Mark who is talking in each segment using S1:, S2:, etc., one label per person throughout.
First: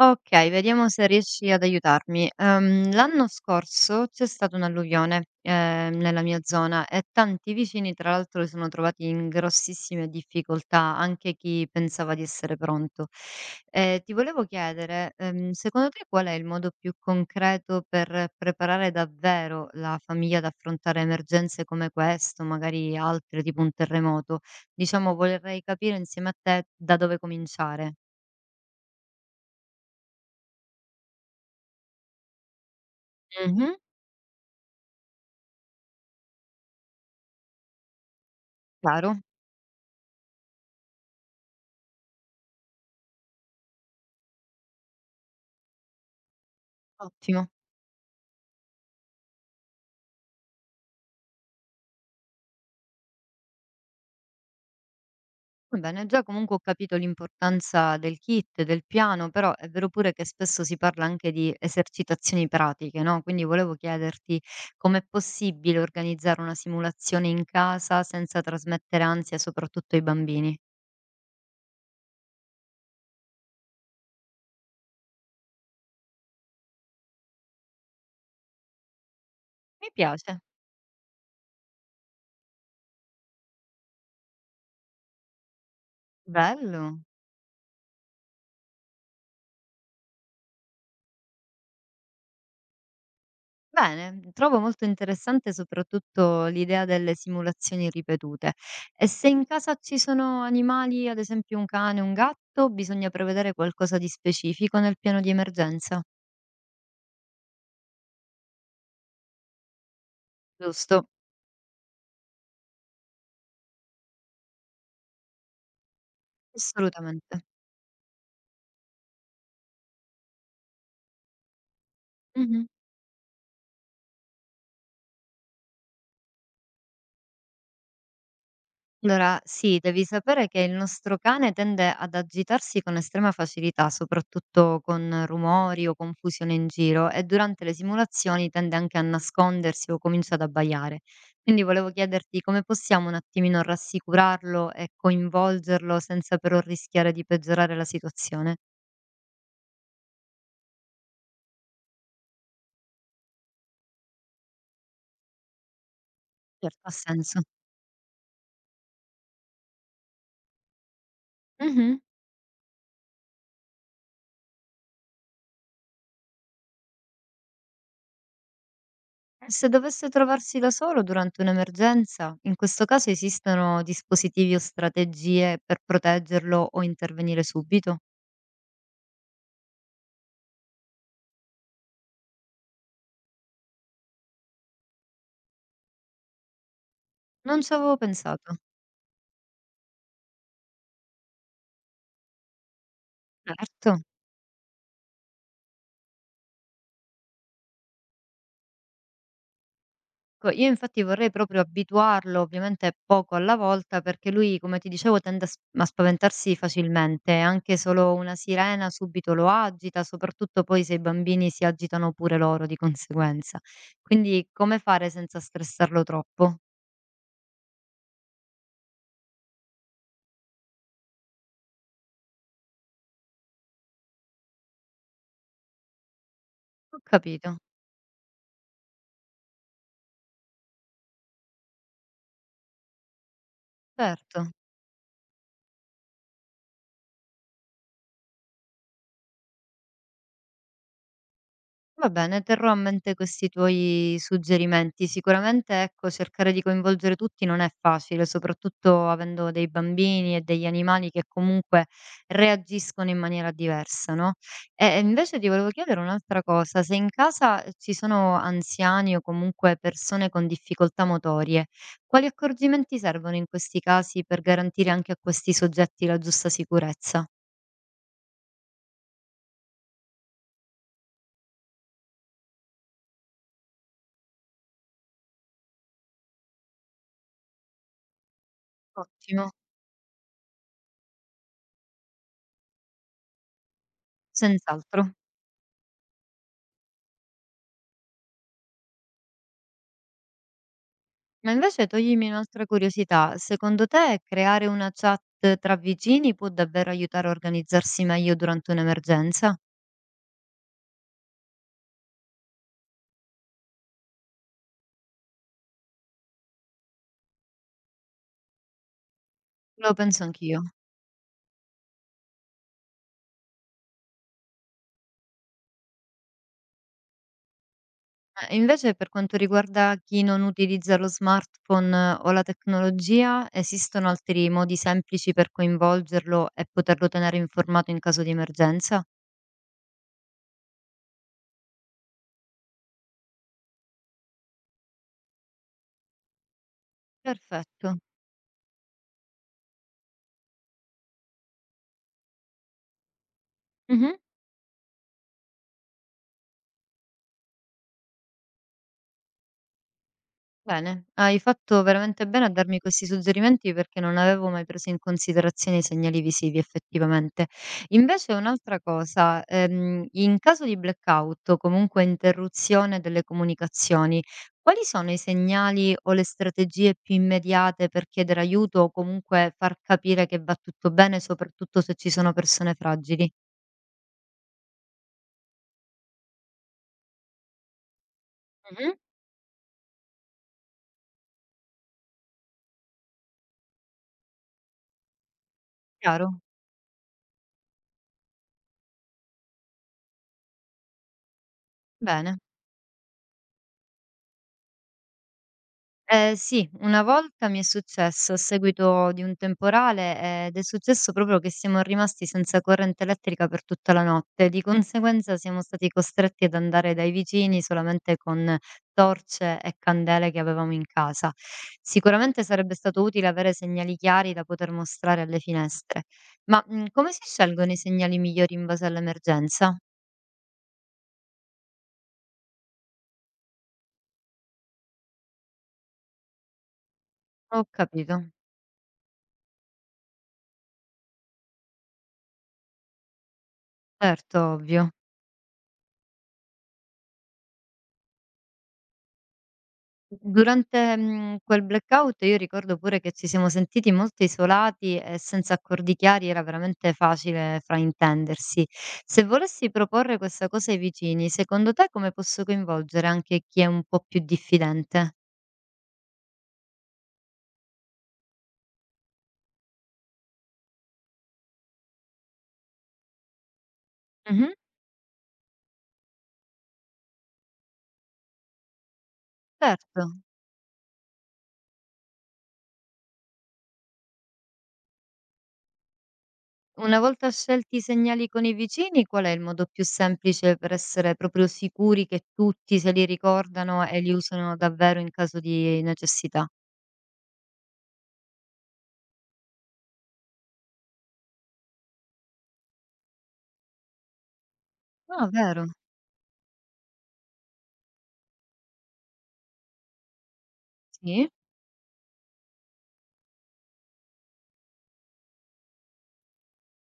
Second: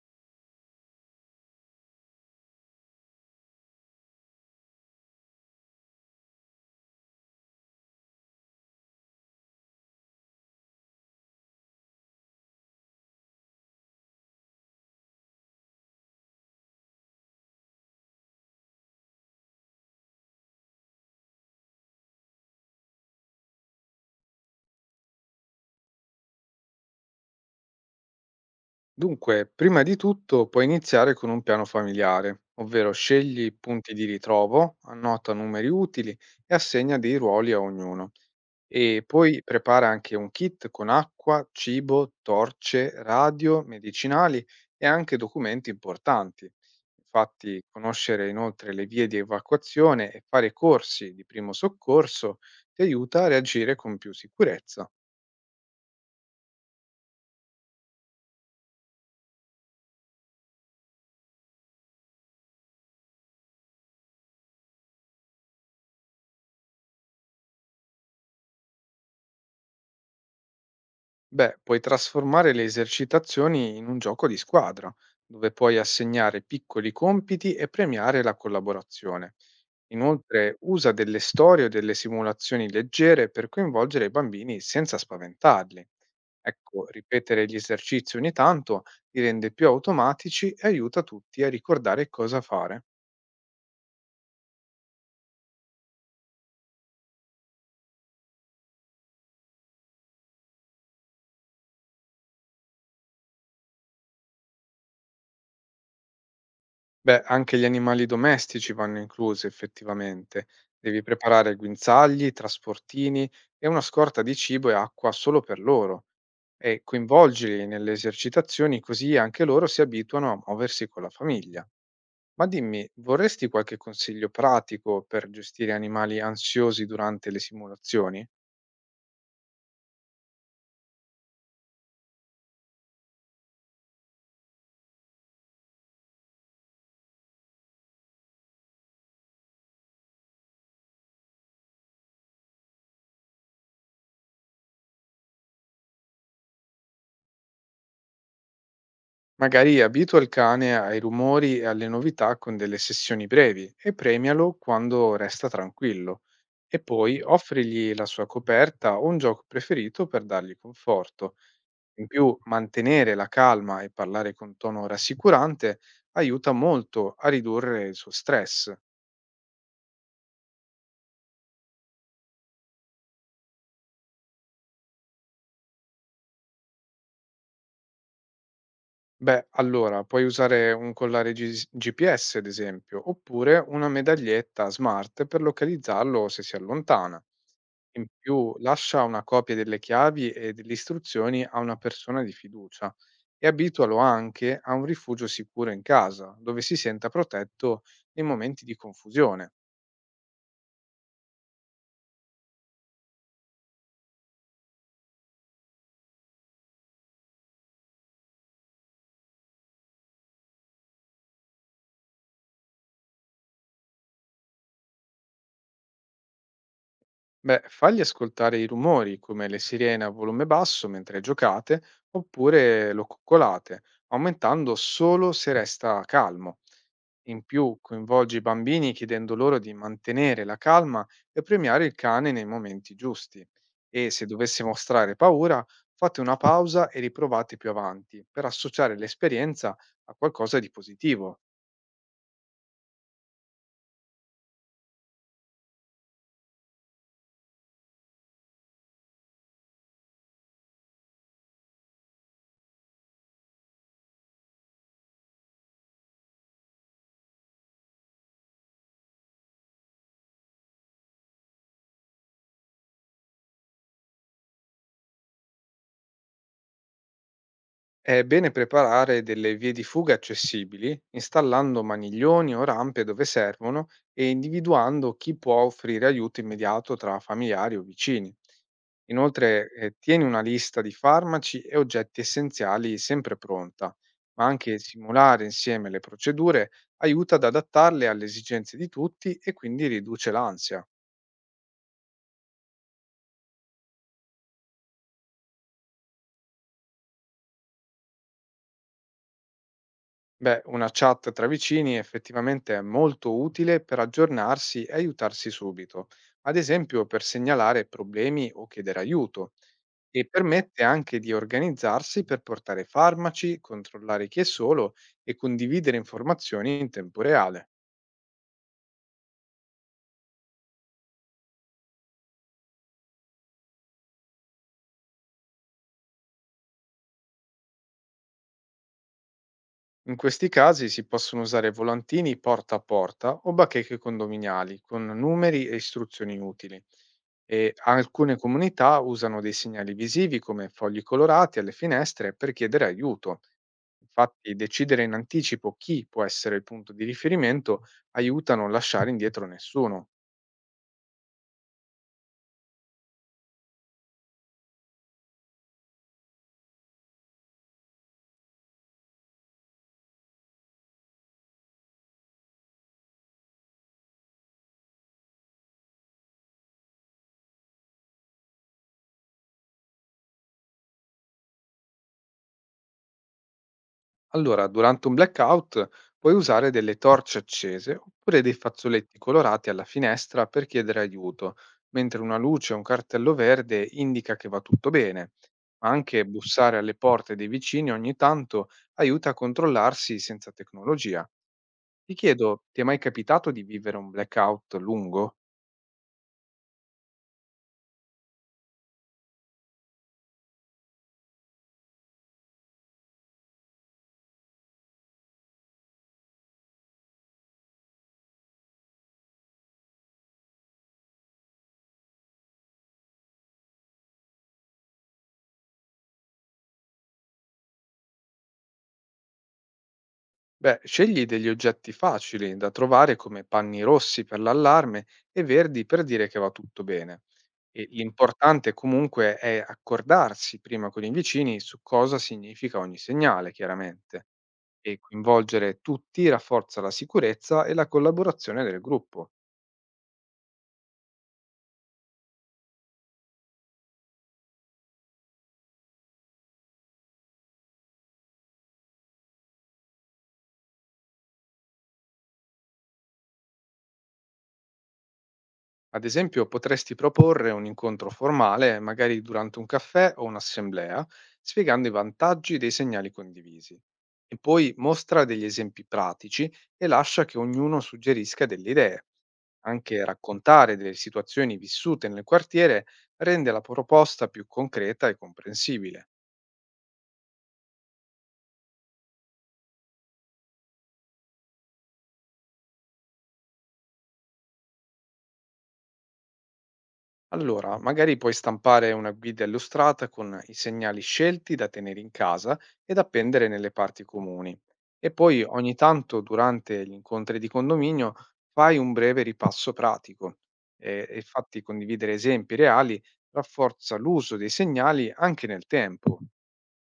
S1: Okay, vediamo se riesci ad aiutarmi. L'anno scorso c'è stata un'alluvione, nella mia zona e tanti vicini tra l'altro si sono trovati in grossissime difficoltà, anche chi pensava di essere pronto. Ti volevo chiedere, secondo te qual è il modo più concreto per preparare davvero la famiglia ad affrontare emergenze come questo, magari altre tipo un terremoto? Diciamo vorrei capire insieme a te da dove cominciare.
S2: Dunque, prima di tutto puoi iniziare con un piano familiare, ovvero scegli
S1: Mh-mh,
S2: punti di ritrovo, annota numeri utili e assegna dei ruoli a ognuno. E
S1: chiaro.
S2: poi prepara anche un kit con acqua, cibo, torce, radio, medicinali e anche documenti importanti.
S1: Ottimo.
S2: Infatti, conoscere inoltre le vie di evacuazione e fare corsi di primo soccorso ti aiuta a reagire con più sicurezza.
S1: Va bene, già comunque ho capito l'importanza del kit, del piano, però è vero pure che spesso si parla anche di esercitazioni pratiche, no? Quindi volevo chiederti com'è possibile organizzare una simulazione in casa senza trasmettere ansia soprattutto ai bambini.
S2: Beh, puoi trasformare le esercitazioni in un gioco di squadra, dove puoi assegnare piccoli compiti e premiare la collaborazione.
S1: Mi piace.
S2: Inoltre, usa delle storie o delle simulazioni leggere per coinvolgere i bambini senza spaventarli. Ecco,
S1: Bello.
S2: ripetere gli esercizi ogni tanto li rende più automatici e aiuta tutti a ricordare cosa fare.
S1: Bene, trovo molto interessante soprattutto l'idea delle simulazioni ripetute. E se in casa ci sono animali, ad esempio un cane, un gatto, bisogna prevedere qualcosa di specifico nel piano di emergenza.
S2: Beh, anche gli animali domestici vanno inclusi effettivamente. Devi
S1: Giusto,
S2: preparare guinzagli, trasportini e una scorta di cibo e acqua solo per loro e
S1: assolutamente.
S2: coinvolgili nelle esercitazioni così anche loro si abituano a muoversi con la famiglia. Ma dimmi, vorresti qualche consiglio pratico per gestire animali ansiosi durante le simulazioni?
S1: Allora, sì, devi sapere che il nostro cane tende ad agitarsi con estrema facilità, soprattutto con rumori o confusione in giro, e durante le simulazioni tende anche a nascondersi o comincia ad abbaiare. Quindi volevo chiederti come possiamo un attimino rassicurarlo e coinvolgerlo senza però rischiare di peggiorare la situazione.
S2: Magari abitua il cane ai rumori e alle novità con delle sessioni brevi e premialo quando resta tranquillo. E
S1: Certo. Ha
S2: poi
S1: senso?
S2: offrigli la sua coperta o un gioco preferito per dargli conforto.
S1: Mhm.
S2: In più, mantenere la calma e parlare con tono rassicurante aiuta molto a ridurre il suo stress.
S1: E se dovesse trovarsi da solo durante un'emergenza, in questo caso esistono dispositivi o strategie per proteggerlo o intervenire subito?
S2: Beh, allora puoi usare un collare GPS, ad esempio, oppure una medaglietta smart per localizzarlo se si allontana.
S1: Non ci avevo
S2: In più
S1: pensato.
S2: lascia una copia delle chiavi e delle istruzioni a una persona di fiducia e
S1: Certo.
S2: abitualo anche a un rifugio sicuro in casa, dove si senta protetto nei momenti di confusione.
S1: Io infatti vorrei proprio abituarlo, ovviamente poco alla volta, perché lui, come ti dicevo, tende a spaventarsi facilmente, anche solo una sirena subito lo agita, soprattutto poi se i bambini si agitano pure loro di conseguenza. Quindi come fare senza stressarlo troppo?
S2: Beh, fagli ascoltare i rumori come le sirene a volume basso mentre giocate oppure lo coccolate, aumentando solo se resta calmo.
S1: Ho
S2: In
S1: capito,
S2: più, coinvolgi i bambini chiedendo loro di mantenere la calma e premiare il cane nei momenti giusti. E se
S1: certo.
S2: dovesse mostrare paura, fate una pausa e riprovate più avanti per associare l'esperienza a qualcosa di positivo.
S1: Va bene, terrò a mente questi tuoi suggerimenti. Sicuramente, ecco, cercare di coinvolgere tutti non è facile, soprattutto avendo dei bambini e degli animali che comunque reagiscono in maniera diversa, no? E invece ti volevo chiedere un'altra cosa, se in casa ci sono anziani o comunque persone con difficoltà motorie, quali accorgimenti servono in questi casi per garantire anche a questi soggetti la giusta sicurezza?
S2: È bene preparare delle vie di fuga accessibili, installando maniglioni o rampe dove servono e individuando chi può offrire aiuto immediato tra familiari o vicini.
S1: Ottimo,
S2: Inoltre, tieni una lista di farmaci e oggetti essenziali sempre pronta, ma anche
S1: senz'altro.
S2: simulare insieme le procedure aiuta ad adattarle alle esigenze di tutti e quindi riduce l'ansia.
S1: Ma invece toglimi un'altra curiosità, secondo te creare una chat tra vicini può davvero aiutare a organizzarsi meglio durante un'emergenza?
S2: Beh, una chat tra vicini effettivamente è molto utile per aggiornarsi e aiutarsi subito, ad esempio per segnalare problemi o chiedere aiuto,
S1: Lo penso
S2: e
S1: anch'io.
S2: permette anche di organizzarsi per portare farmaci, controllare chi è solo e condividere informazioni in tempo reale.
S1: Invece per quanto riguarda chi non utilizza lo smartphone o la tecnologia, esistono altri modi semplici per coinvolgerlo e poterlo tenere informato in caso di emergenza?
S2: In questi casi si possono usare volantini porta a porta o bacheche condominiali con numeri e istruzioni utili e
S1: Perfetto.
S2: alcune comunità usano dei segnali visivi come fogli colorati alle finestre per chiedere aiuto.
S1: Mhm.
S2: Infatti decidere in anticipo chi può essere il punto di riferimento aiuta a non lasciare indietro nessuno.
S1: Bene, hai fatto veramente bene a darmi questi suggerimenti perché non avevo mai preso in considerazione i segnali visivi effettivamente. Invece un'altra cosa, in caso di blackout o comunque interruzione delle comunicazioni, quali sono i segnali o le strategie più immediate per chiedere aiuto o comunque far capire che va tutto bene, soprattutto se ci sono persone fragili?
S2: Allora, durante un blackout puoi usare delle torce accese oppure dei
S1: Mhm.
S2: fazzoletti colorati alla finestra per chiedere aiuto, mentre una luce o un cartello verde indica che va tutto bene. Ma anche
S1: Chiaro?
S2: bussare alle porte dei vicini ogni tanto aiuta a controllarsi senza tecnologia. Ti
S1: Bene.
S2: chiedo, ti è mai capitato di vivere un blackout lungo?
S1: Sì, una volta mi è successo a seguito di un temporale ed è successo proprio che siamo rimasti senza corrente elettrica per tutta la notte. Di conseguenza siamo stati costretti ad andare dai vicini solamente con torce e candele che avevamo in casa. Sicuramente sarebbe stato utile avere segnali chiari da poter mostrare alle finestre. Ma, come si scelgono i segnali migliori in base all'emergenza?
S2: Beh, scegli degli oggetti facili da trovare come panni rossi per l'allarme e verdi per dire che va tutto bene.
S1: Ho
S2: E
S1: capito.
S2: l'importante comunque è accordarsi prima con i vicini su cosa significa ogni segnale, chiaramente,
S1: Certo, ovvio.
S2: e coinvolgere tutti rafforza la sicurezza e la collaborazione del gruppo.
S1: Durante, quel blackout io ricordo pure che ci siamo sentiti molto isolati e senza accordi chiari era veramente facile fraintendersi. Se volessi proporre questa cosa ai vicini, secondo te come posso coinvolgere anche chi è un po' più diffidente?
S2: Ad esempio, potresti proporre un incontro formale, magari durante un caffè o un'assemblea, spiegando i vantaggi dei segnali condivisi. E
S1: Mh-mh,
S2: poi mostra degli esempi pratici e lascia che ognuno suggerisca delle idee. Anche
S1: certo.
S2: raccontare delle situazioni vissute nel quartiere rende la proposta più concreta e comprensibile.
S1: Una volta scelti i segnali con i vicini, qual è il modo più semplice per essere proprio sicuri che tutti se li ricordano e li usano davvero in caso di necessità?
S2: Allora, magari puoi stampare una guida illustrata con i segnali scelti da tenere in casa e da appendere nelle parti comuni. E
S1: Ah,
S2: poi
S1: vero?
S2: ogni tanto durante gli incontri di condominio fai un breve ripasso pratico. E
S1: Sì.
S2: infatti condividere esempi reali rafforza l'uso dei segnali anche nel tempo.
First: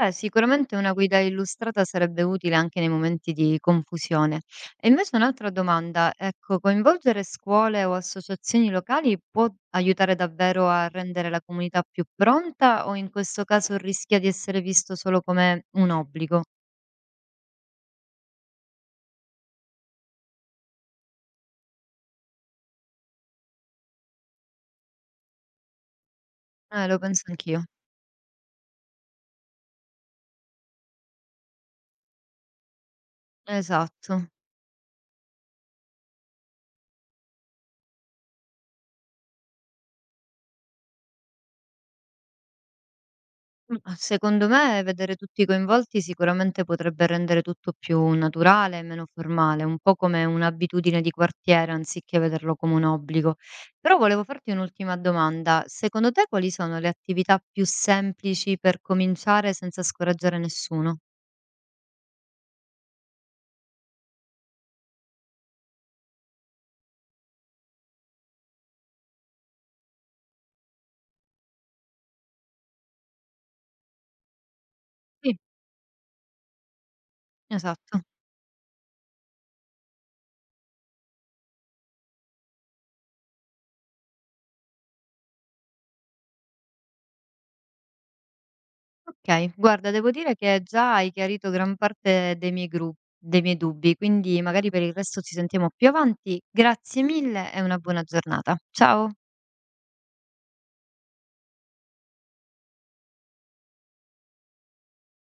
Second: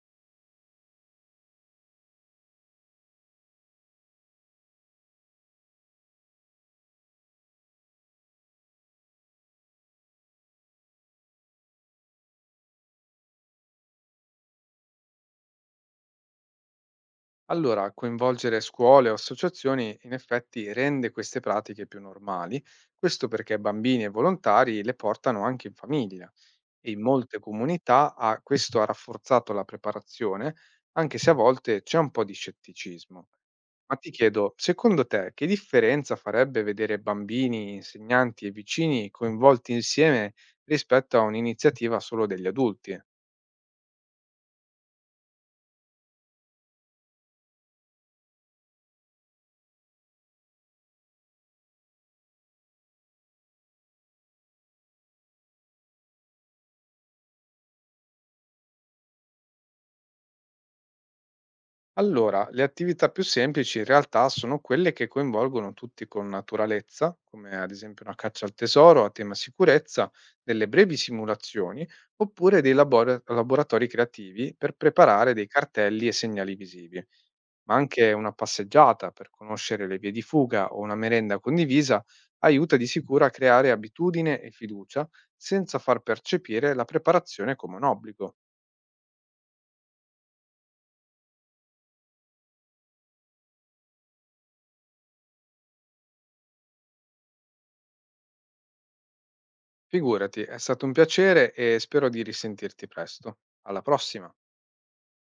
S1: Beh, sicuramente una guida illustrata sarebbe utile anche nei momenti di confusione. E invece un'altra domanda, ecco, coinvolgere scuole o associazioni locali può aiutare davvero a rendere la comunità più pronta o in questo caso rischia di essere visto solo come un obbligo?
S2: Allora, coinvolgere scuole o associazioni in effetti rende queste pratiche più normali, questo perché bambini e volontari le portano anche in famiglia. E
S1: Lo
S2: in
S1: penso
S2: molte
S1: anch'io.
S2: comunità ha rafforzato la preparazione, anche se a volte c'è un po' di scetticismo. Ma ti
S1: Esatto.
S2: chiedo, secondo te, che differenza farebbe vedere bambini, insegnanti e vicini coinvolti insieme rispetto a un'iniziativa solo degli adulti?
S1: A secondo me vedere tutti coinvolti sicuramente potrebbe rendere tutto più naturale e meno formale, un po' come un'abitudine di quartiere anziché vederlo come un obbligo. Però volevo farti un'ultima domanda: secondo te quali sono le attività più semplici per cominciare senza scoraggiare nessuno?
S2: Allora, le attività più semplici in realtà sono quelle che coinvolgono tutti con naturalezza, come ad esempio una caccia al tesoro a tema sicurezza, delle brevi simulazioni oppure dei laboratori creativi per preparare
S1: Sì,
S2: dei cartelli e segnali visivi, ma
S1: esatto.
S2: anche una passeggiata per conoscere le vie di fuga o una merenda condivisa aiuta di sicuro a creare abitudine e fiducia senza far percepire la preparazione come un obbligo.
S1: Okay, guarda devo dire che già hai chiarito gran parte dei miei gru dei miei dubbi, quindi magari per il resto ci sentiamo più avanti. Grazie mille e una buona giornata. Ciao.
S2: Figurati, è stato un piacere e spero di risentirti presto. Alla prossima.